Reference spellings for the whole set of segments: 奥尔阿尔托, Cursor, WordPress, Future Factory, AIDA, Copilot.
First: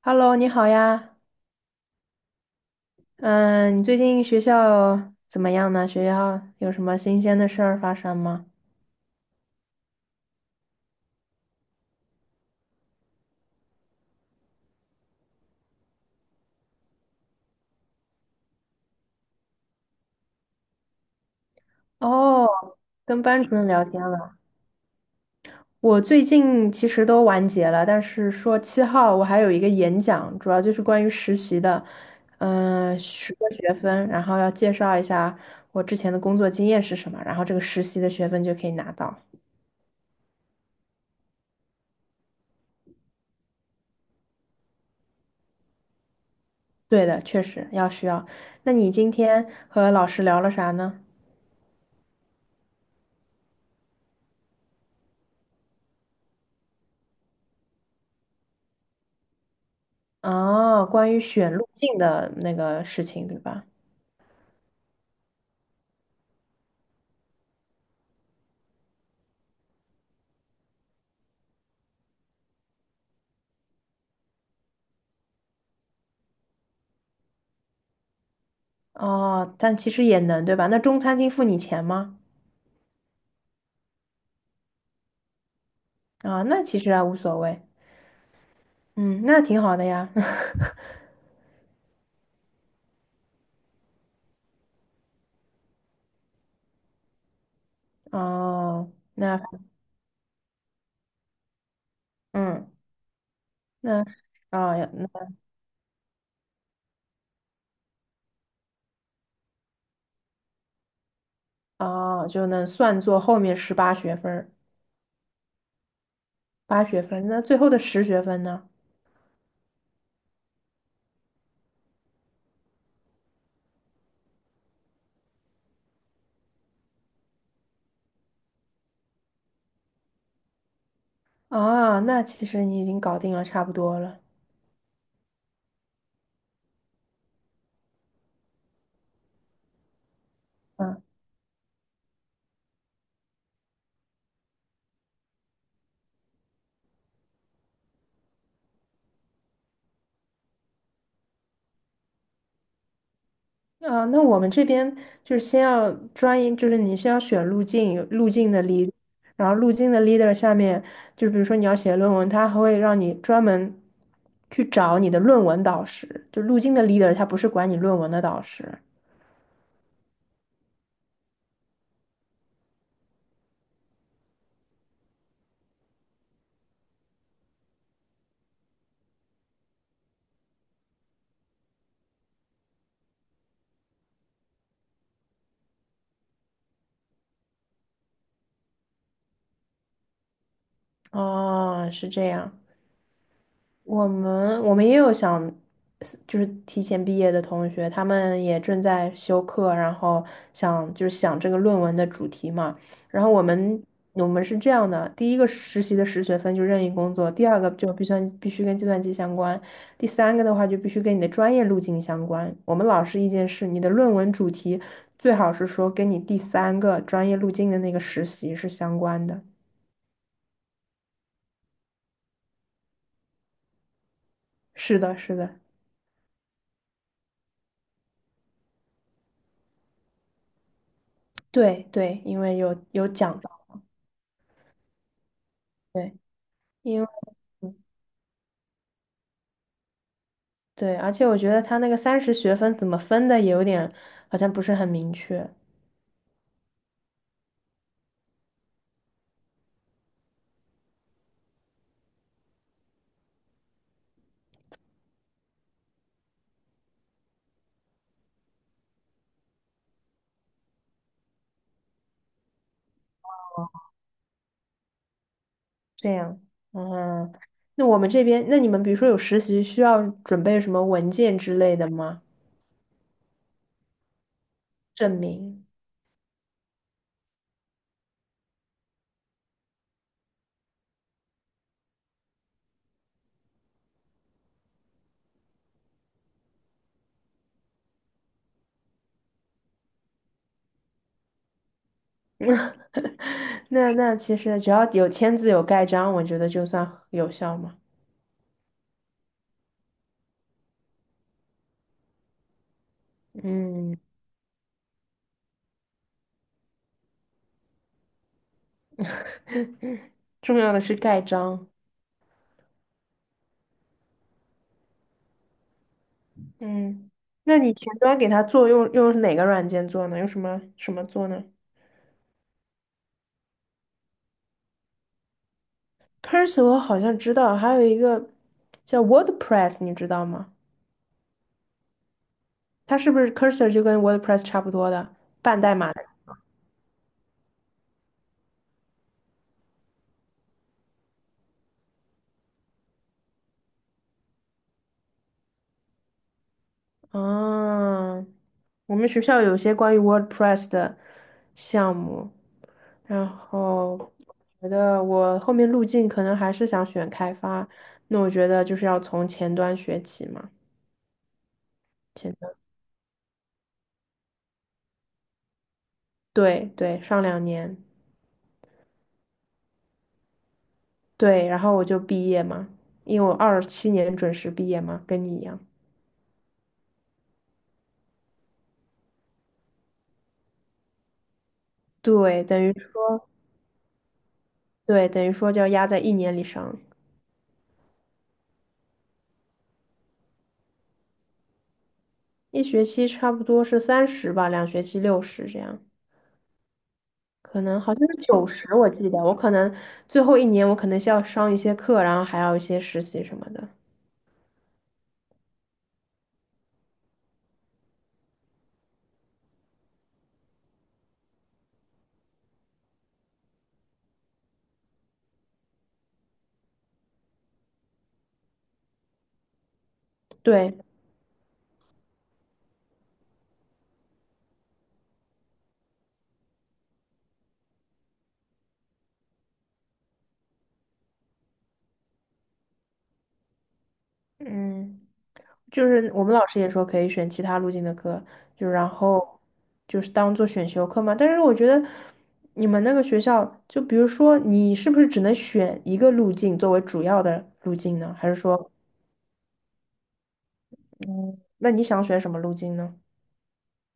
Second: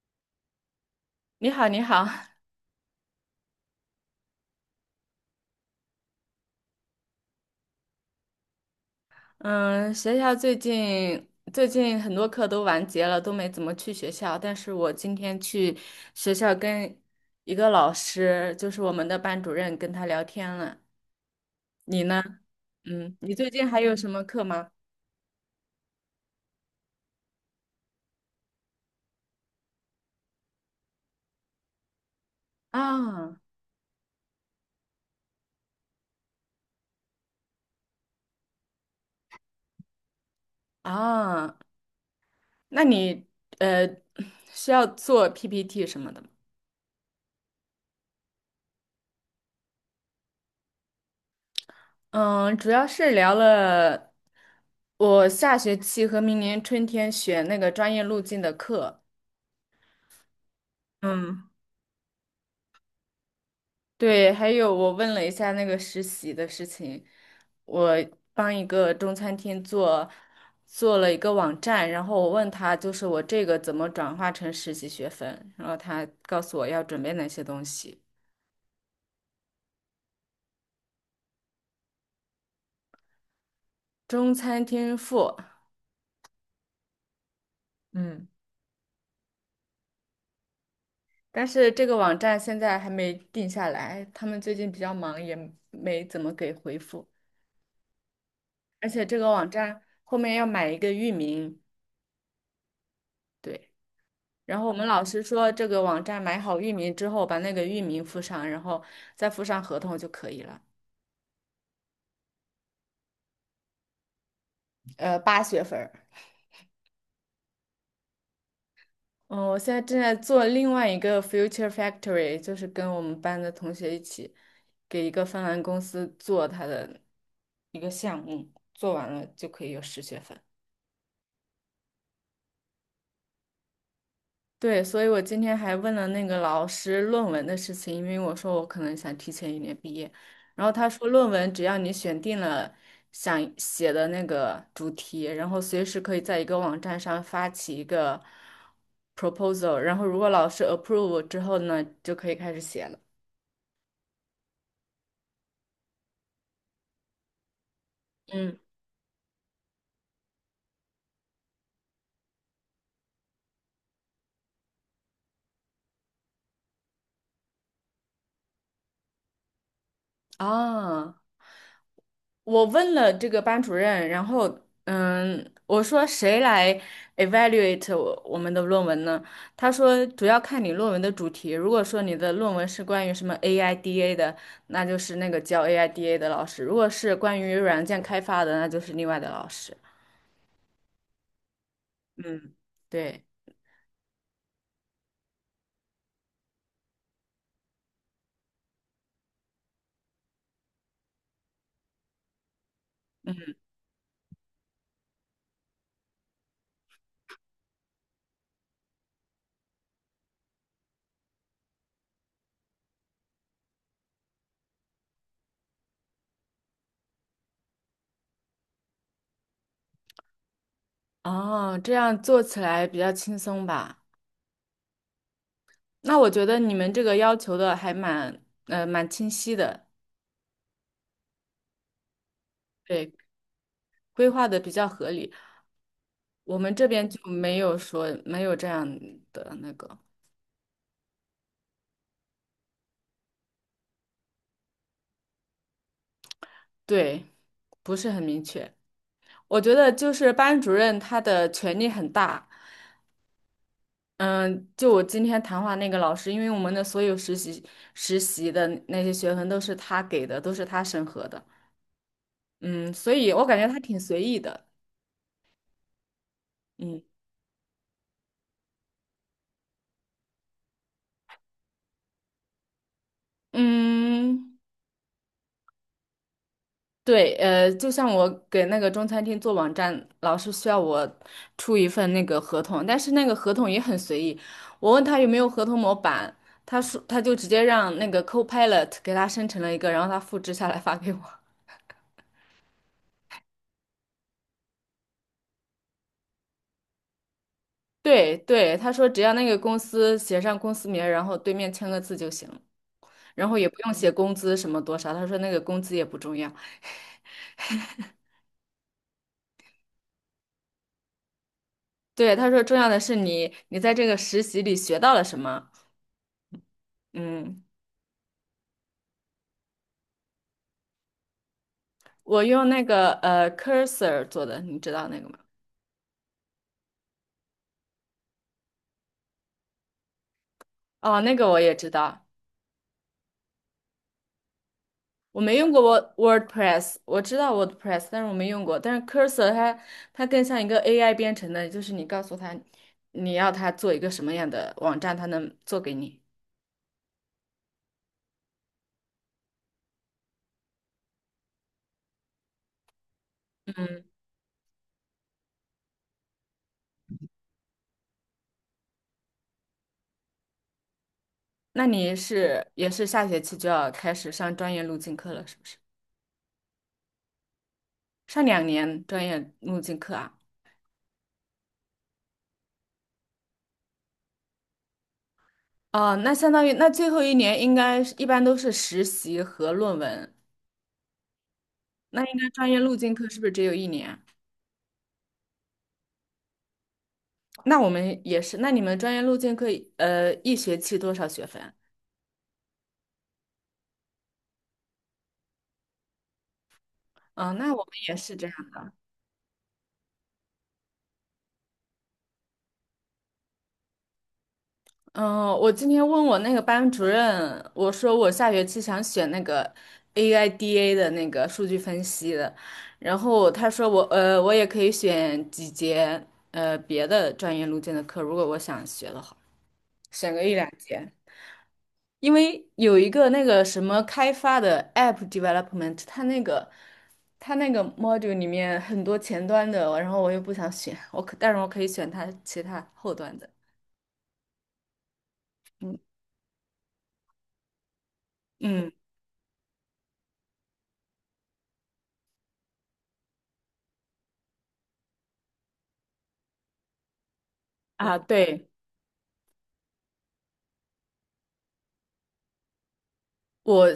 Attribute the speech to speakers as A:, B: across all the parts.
A: Hello，你好呀。
B: 你好，你好，
A: 嗯，你最近学校怎么样呢？学校有什么新鲜的事儿发生吗？
B: 嗯，学校最近很多课都完结了，都没怎么去学校。但是我今天去学校跟一个老师，就是我们的班主任，跟他聊天了。你呢？
A: 哦，
B: 嗯，
A: 跟
B: 你
A: 班
B: 最
A: 主
B: 近
A: 任
B: 还
A: 聊
B: 有
A: 天
B: 什么
A: 了。
B: 课吗？
A: 我最近其实都完结了，但是说七号我还有一个演讲，主要就是关于实习的，嗯，十
B: 啊
A: 个学分，然后要介绍一下我之前的工作经验是什么，然后这个实习的学分就可以拿到。
B: 啊，那你呃需要做 PPT 什么的吗？
A: 对的，确实需要。那你今天和老师聊了啥呢？
B: 嗯，主要是聊了我下学期和明年春天选那个专业路径的课。
A: 哦，关于
B: 嗯。
A: 选路径的那个事情，对吧？
B: 对，还有我问了一下那个实习的事情，我帮一个中餐厅做了一个网站，然后我问他就是我这个怎么转化成实习学分，然后他告诉我要准备哪些东西，
A: 哦，但其实也能，对吧？那中餐厅付你钱吗？
B: 中餐厅付，
A: 啊，那其实还无所谓。
B: 嗯，
A: 嗯，那挺好的呀。
B: 但是这个网站现在还没定下来，他们最近比较忙，也没怎么给回复，而
A: 哦，
B: 且这个
A: 那
B: 网站后面要买一个域名。
A: 嗯，
B: 对。
A: 那
B: 然后我
A: 啊，
B: 们老
A: 那
B: 师说，这个网站买好域名之后，把那个域名附上，然后再附上合同就可以了。
A: 哦，就能算作后面十八学分儿
B: 8学分儿。
A: 八学分。那最后的十学分呢？
B: 嗯，我现在正在做另外一个 Future Factory，就是跟我们班的同学一起给一个芬兰公司做他的一个项目，做完了就可以有十学分。
A: 啊，那其实你已经搞定了，差不多了。
B: 对，所以我今天还问了那个老师论文的事情，因为我说我可能想提前一年毕业，然后他
A: 嗯。
B: 说论文只要你选定了想写的那个主题，然后随时可以在一个网站上发起一个 proposal，然后如果老师 approve 之后呢，就可以开始写了。
A: 啊，那我们这边就是先要专一，就是你先要选路径，有路径
B: 嗯，
A: 的 lead，e r 然后路径的 leader 下面，就比如说你要写论文，他还会让你专门去找你的论文导师，就路径的 leader,他不是管你论文的导师。
B: 啊。我问了这个班主任，然后嗯，我说谁来 evaluate 我们的论文呢？他说主要看你论文的主题，如果说你的论文是关于什么 AIDA 的，那就是那个教 AIDA 的老师；如果是关于软件开发的，那就是另外的老师。
A: 哦，是这样。
B: 嗯，对，
A: 我们也有想，就是提前毕业的同学，他们也正在修课，然后想就是想这个论文的主题嘛。然后我
B: 嗯，
A: 们我们是这样的，第一个实习的实学分就任意工作，第二个就必须跟计算机相关，第三个的话就必须跟你的专业路径相关。我们老师意见是，你的论文主题最好是说跟你第三个专业路径的那个实习是相关的。
B: 哦，这样做起来比较轻松吧？
A: 是的，是的。
B: 那我觉得你们这个要求的还蛮清晰的，
A: 对对，因为有
B: 对，
A: 讲到。
B: 规划的比较合理。
A: 对。
B: 我们这
A: 因为。
B: 边就没
A: 嗯
B: 有说没有这样的那个，
A: 对，而且我觉得他那个30学分怎么分的也有点，好像不是很明确。
B: 对，不是很明确。我觉得就是班主任他的权力很大，嗯，就我今天谈话那个老师，因为我们的所有实习的那些学分都是他给的，都是他审核的，嗯，所以我感觉他挺随意的，
A: 这样，
B: 嗯
A: 嗯，那我们这边，那你们比如说有实习需要准备什么文件之类的吗？
B: 嗯。
A: 证明？
B: 对，就像我给那个中餐厅做网站，老是需要我出一份那个合同，但是那个合同也很随意。我问他有没有合同模板，他说他就直接让那个 Copilot 给他生成了一个，然后他复制下来发给我。
A: 那其实只要有签字有盖章，我觉得就算有效嘛。
B: 对对，他说只要那个公司写上公司名儿然后对面签个字就行了，然后也不用
A: 嗯。
B: 写工资什么多少。他说那个工资也不重要，
A: 重要的是盖章。
B: 对，他说重要的是你在这个实习里学到了什么。
A: 嗯，那
B: 嗯，
A: 你前端给他做用哪个软件做呢？用什么做呢？
B: 我用那个Cursor 做的，你知道那个吗？
A: Cursor 我好像知道，还有一个叫 WordPress,你知道吗？
B: 哦，那个我也知道，
A: 它是不是 Cursor 就跟 WordPress 差不多的
B: 我没
A: 半
B: 用
A: 代
B: 过
A: 码的？
B: WordPress，我知道 WordPress，但是我没用过。但是 Cursor 它更像一个 AI 编程的，就是你告诉它你要它做一个什么样的网站，它能做给你。
A: 啊，我们学校有些关于 WordPress 的项目，然
B: 嗯，
A: 后觉得我后面路径可能还是想选开发，那我觉得就是要从前端学起嘛。
B: 那你
A: 前端，
B: 是也是下学期就要开始上专业路径课了，是不是？
A: 对对，上两年，
B: 上2年专业路径课啊？
A: 对，然后我就毕业嘛，因为我27年准时毕业嘛，跟你一样。
B: 哦，那相当于那最后一年应该是一般都是实习和论文。那应
A: 对，
B: 该
A: 等
B: 专
A: 于
B: 业路径课
A: 说
B: 是不是只有一年？
A: 对，等于说就要压在一年里上。
B: 那我们也是，那你们专业路径课一学期多少学分？
A: 一学期差不多是三十吧，2学期60这样，
B: 嗯，
A: 可
B: 那
A: 能
B: 我们
A: 好像
B: 也
A: 是
B: 是这
A: 九
B: 样
A: 十，我
B: 的。
A: 记得我可能最后一年我可能需要上一些课，然后还要一些实习什么的。
B: 嗯，我今天问我那个班主任，我说我下学期想选那个 AIDA 的那个数据分析的，然后他说我也可以选几节别的专业路径的课，如果我想学的话，选个一两
A: 对。
B: 节。因为有一个那个什么开发的 app development，它那个 module 里面很多前端的，然后我又不想选，但是我可以选它其他后端的。
A: 嗯，就
B: 嗯，
A: 是我们老师也说可以选其他路径的课，就然
B: 嗯
A: 后就是当做选修课嘛。但是我觉得你们那个学校，就比如说你是不是只能选一个路径作为主要的路径呢？
B: 啊，
A: 还是
B: 对，
A: 说，嗯，那你想选什么路径呢？
B: 我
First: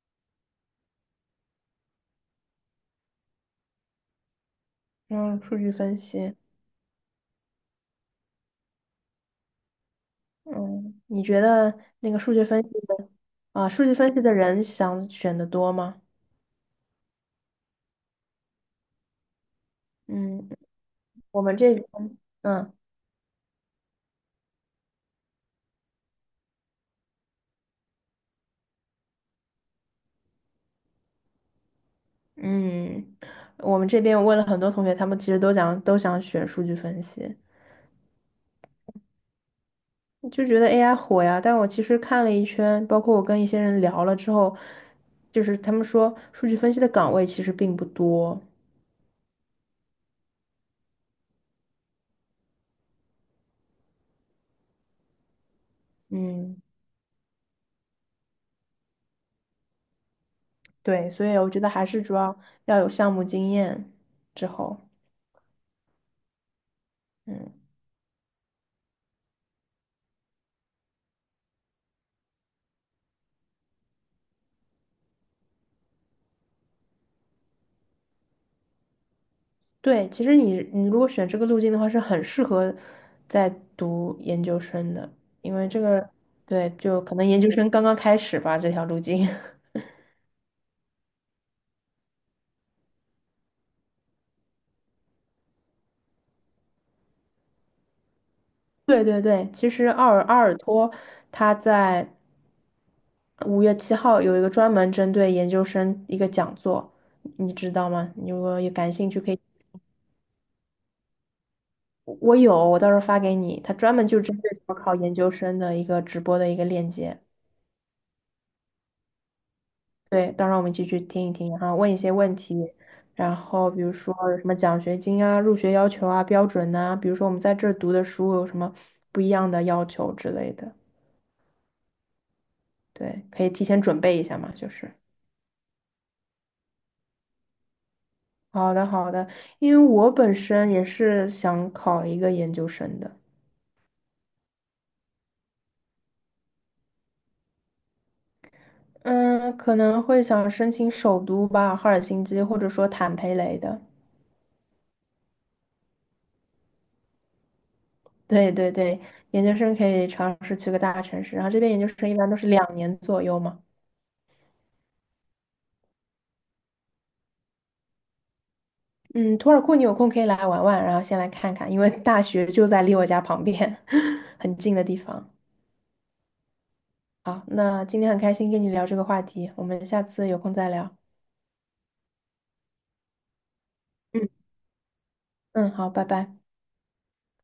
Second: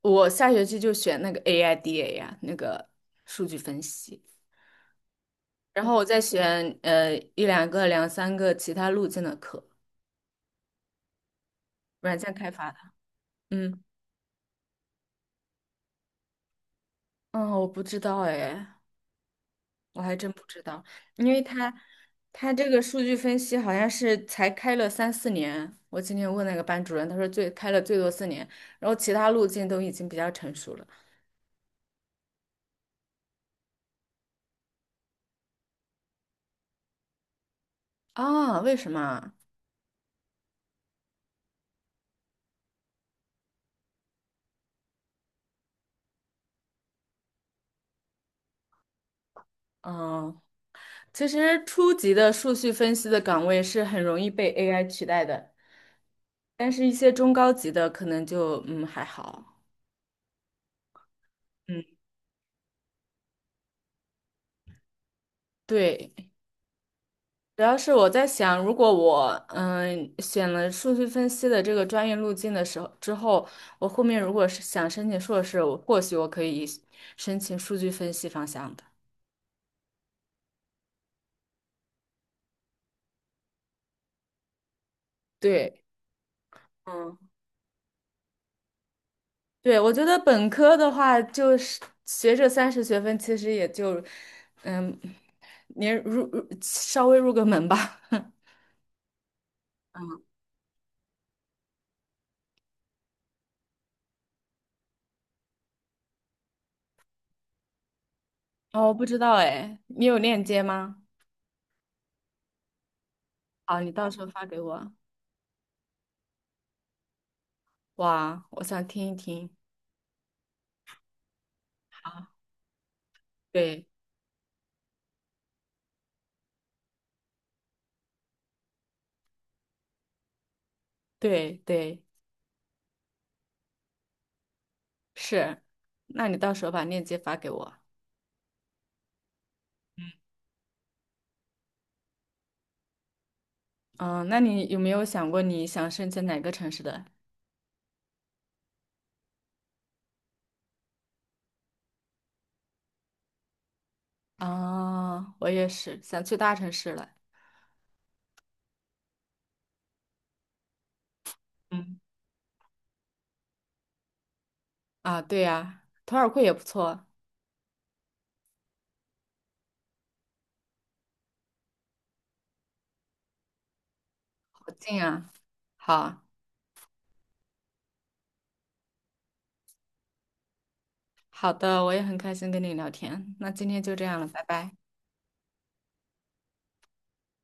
B: 我下学期就选那个 AIDA 呀、那个数据分析，
A: 嗯，数据
B: 然后
A: 分
B: 我再
A: 析。
B: 选一两个、两三个其他路径的课，
A: 嗯，你觉得那
B: 软
A: 个
B: 件
A: 数据
B: 开
A: 分
B: 发
A: 析
B: 的。
A: 的啊，
B: 嗯
A: 数据分析的人想选的多吗？
B: 嗯，我不知道哎，我还真不
A: 嗯，
B: 知道，因为
A: 我们
B: 他
A: 这边。
B: 他这
A: 嗯
B: 个数据分析好像是才开了三四年。我今天问那个班主任，他说最开了最多四年，然后其他路径都已经比较成熟了。
A: 嗯，我们这边我问了很多同学，他们其实都想选数据分析，
B: 啊，为什么啊？
A: 就觉得 AI 火呀。但我其实看了一圈，包括我跟一些人聊了之后，就是他们说数据分析的岗位其实并不多。
B: 嗯，其实初级的数据分析的岗位是很容易被 AI 取代的，
A: 嗯。
B: 但是一些中高级的可能就还好。
A: 对，所以我觉得
B: 嗯，
A: 还是主要要有项目经验之后。
B: 对。主
A: 嗯。
B: 要是我在想，如果我选了数据分析的这个专业路径的时候之后，我后面如果是想申请硕士，或许我可以申请数据分析方向的。
A: 对，其实你如果选这个路径的话，是很适合在读研究生的，因为这
B: 对，
A: 个。对，就可
B: 嗯，
A: 能研究生刚刚开始吧，这条路径。
B: 对，我觉得本科的话，就是学这30学分，其实也就嗯，你入稍微入个门吧。
A: 对对对，其实奥
B: 嗯
A: 尔阿尔托他在5月7号有一个专门针对研究生一个讲座，你知道吗？你如果有
B: 哦，
A: 感
B: 我不
A: 兴
B: 知
A: 趣，可
B: 道
A: 以。
B: 哎，你有链接吗？
A: 我有，我到时候发给你。他
B: 好，你
A: 专门
B: 到时
A: 就
B: 候
A: 针
B: 发
A: 对
B: 给
A: 考
B: 我。
A: 考研究生的一个直播的一个链接。
B: 哇，我想听一听。
A: 对，到时候我们一起去听一听，然后问一些
B: 啊，
A: 问题，然后比
B: 对
A: 如说有什么奖学金啊、入学要求啊、标准呐、比如说我们在这儿读的书有什么不一样的要求之类的。
B: 对对。
A: 对，可以提前准备一下嘛，就是。
B: 是，那你到时候把链接发给我。
A: 好的，好的，因为我本身也是想考一个研究生的。
B: 嗯，那你有没有想过你想申请哪个城市的？
A: 嗯，可能会想申请首都吧，赫尔辛基或者说坦佩雷的。
B: 啊，我也是想去大城市了。
A: 对对对，研究生可以尝试去个大城市，然后这边研究
B: 嗯，
A: 生一般都是2年左右嘛。
B: 啊，对呀，图尔库也不错，
A: 嗯，图尔库你有空可以来玩玩，然后先来看看，因为大学就在离我家旁边，很
B: 好
A: 近的地
B: 近
A: 方。
B: 啊。好，
A: 好，那今天很开心跟你聊这个话题，我们下次有空再聊。
B: 好的，我也很开心跟你聊天。那今天就这样了，
A: 嗯。
B: 拜拜。
A: 嗯，好，拜拜。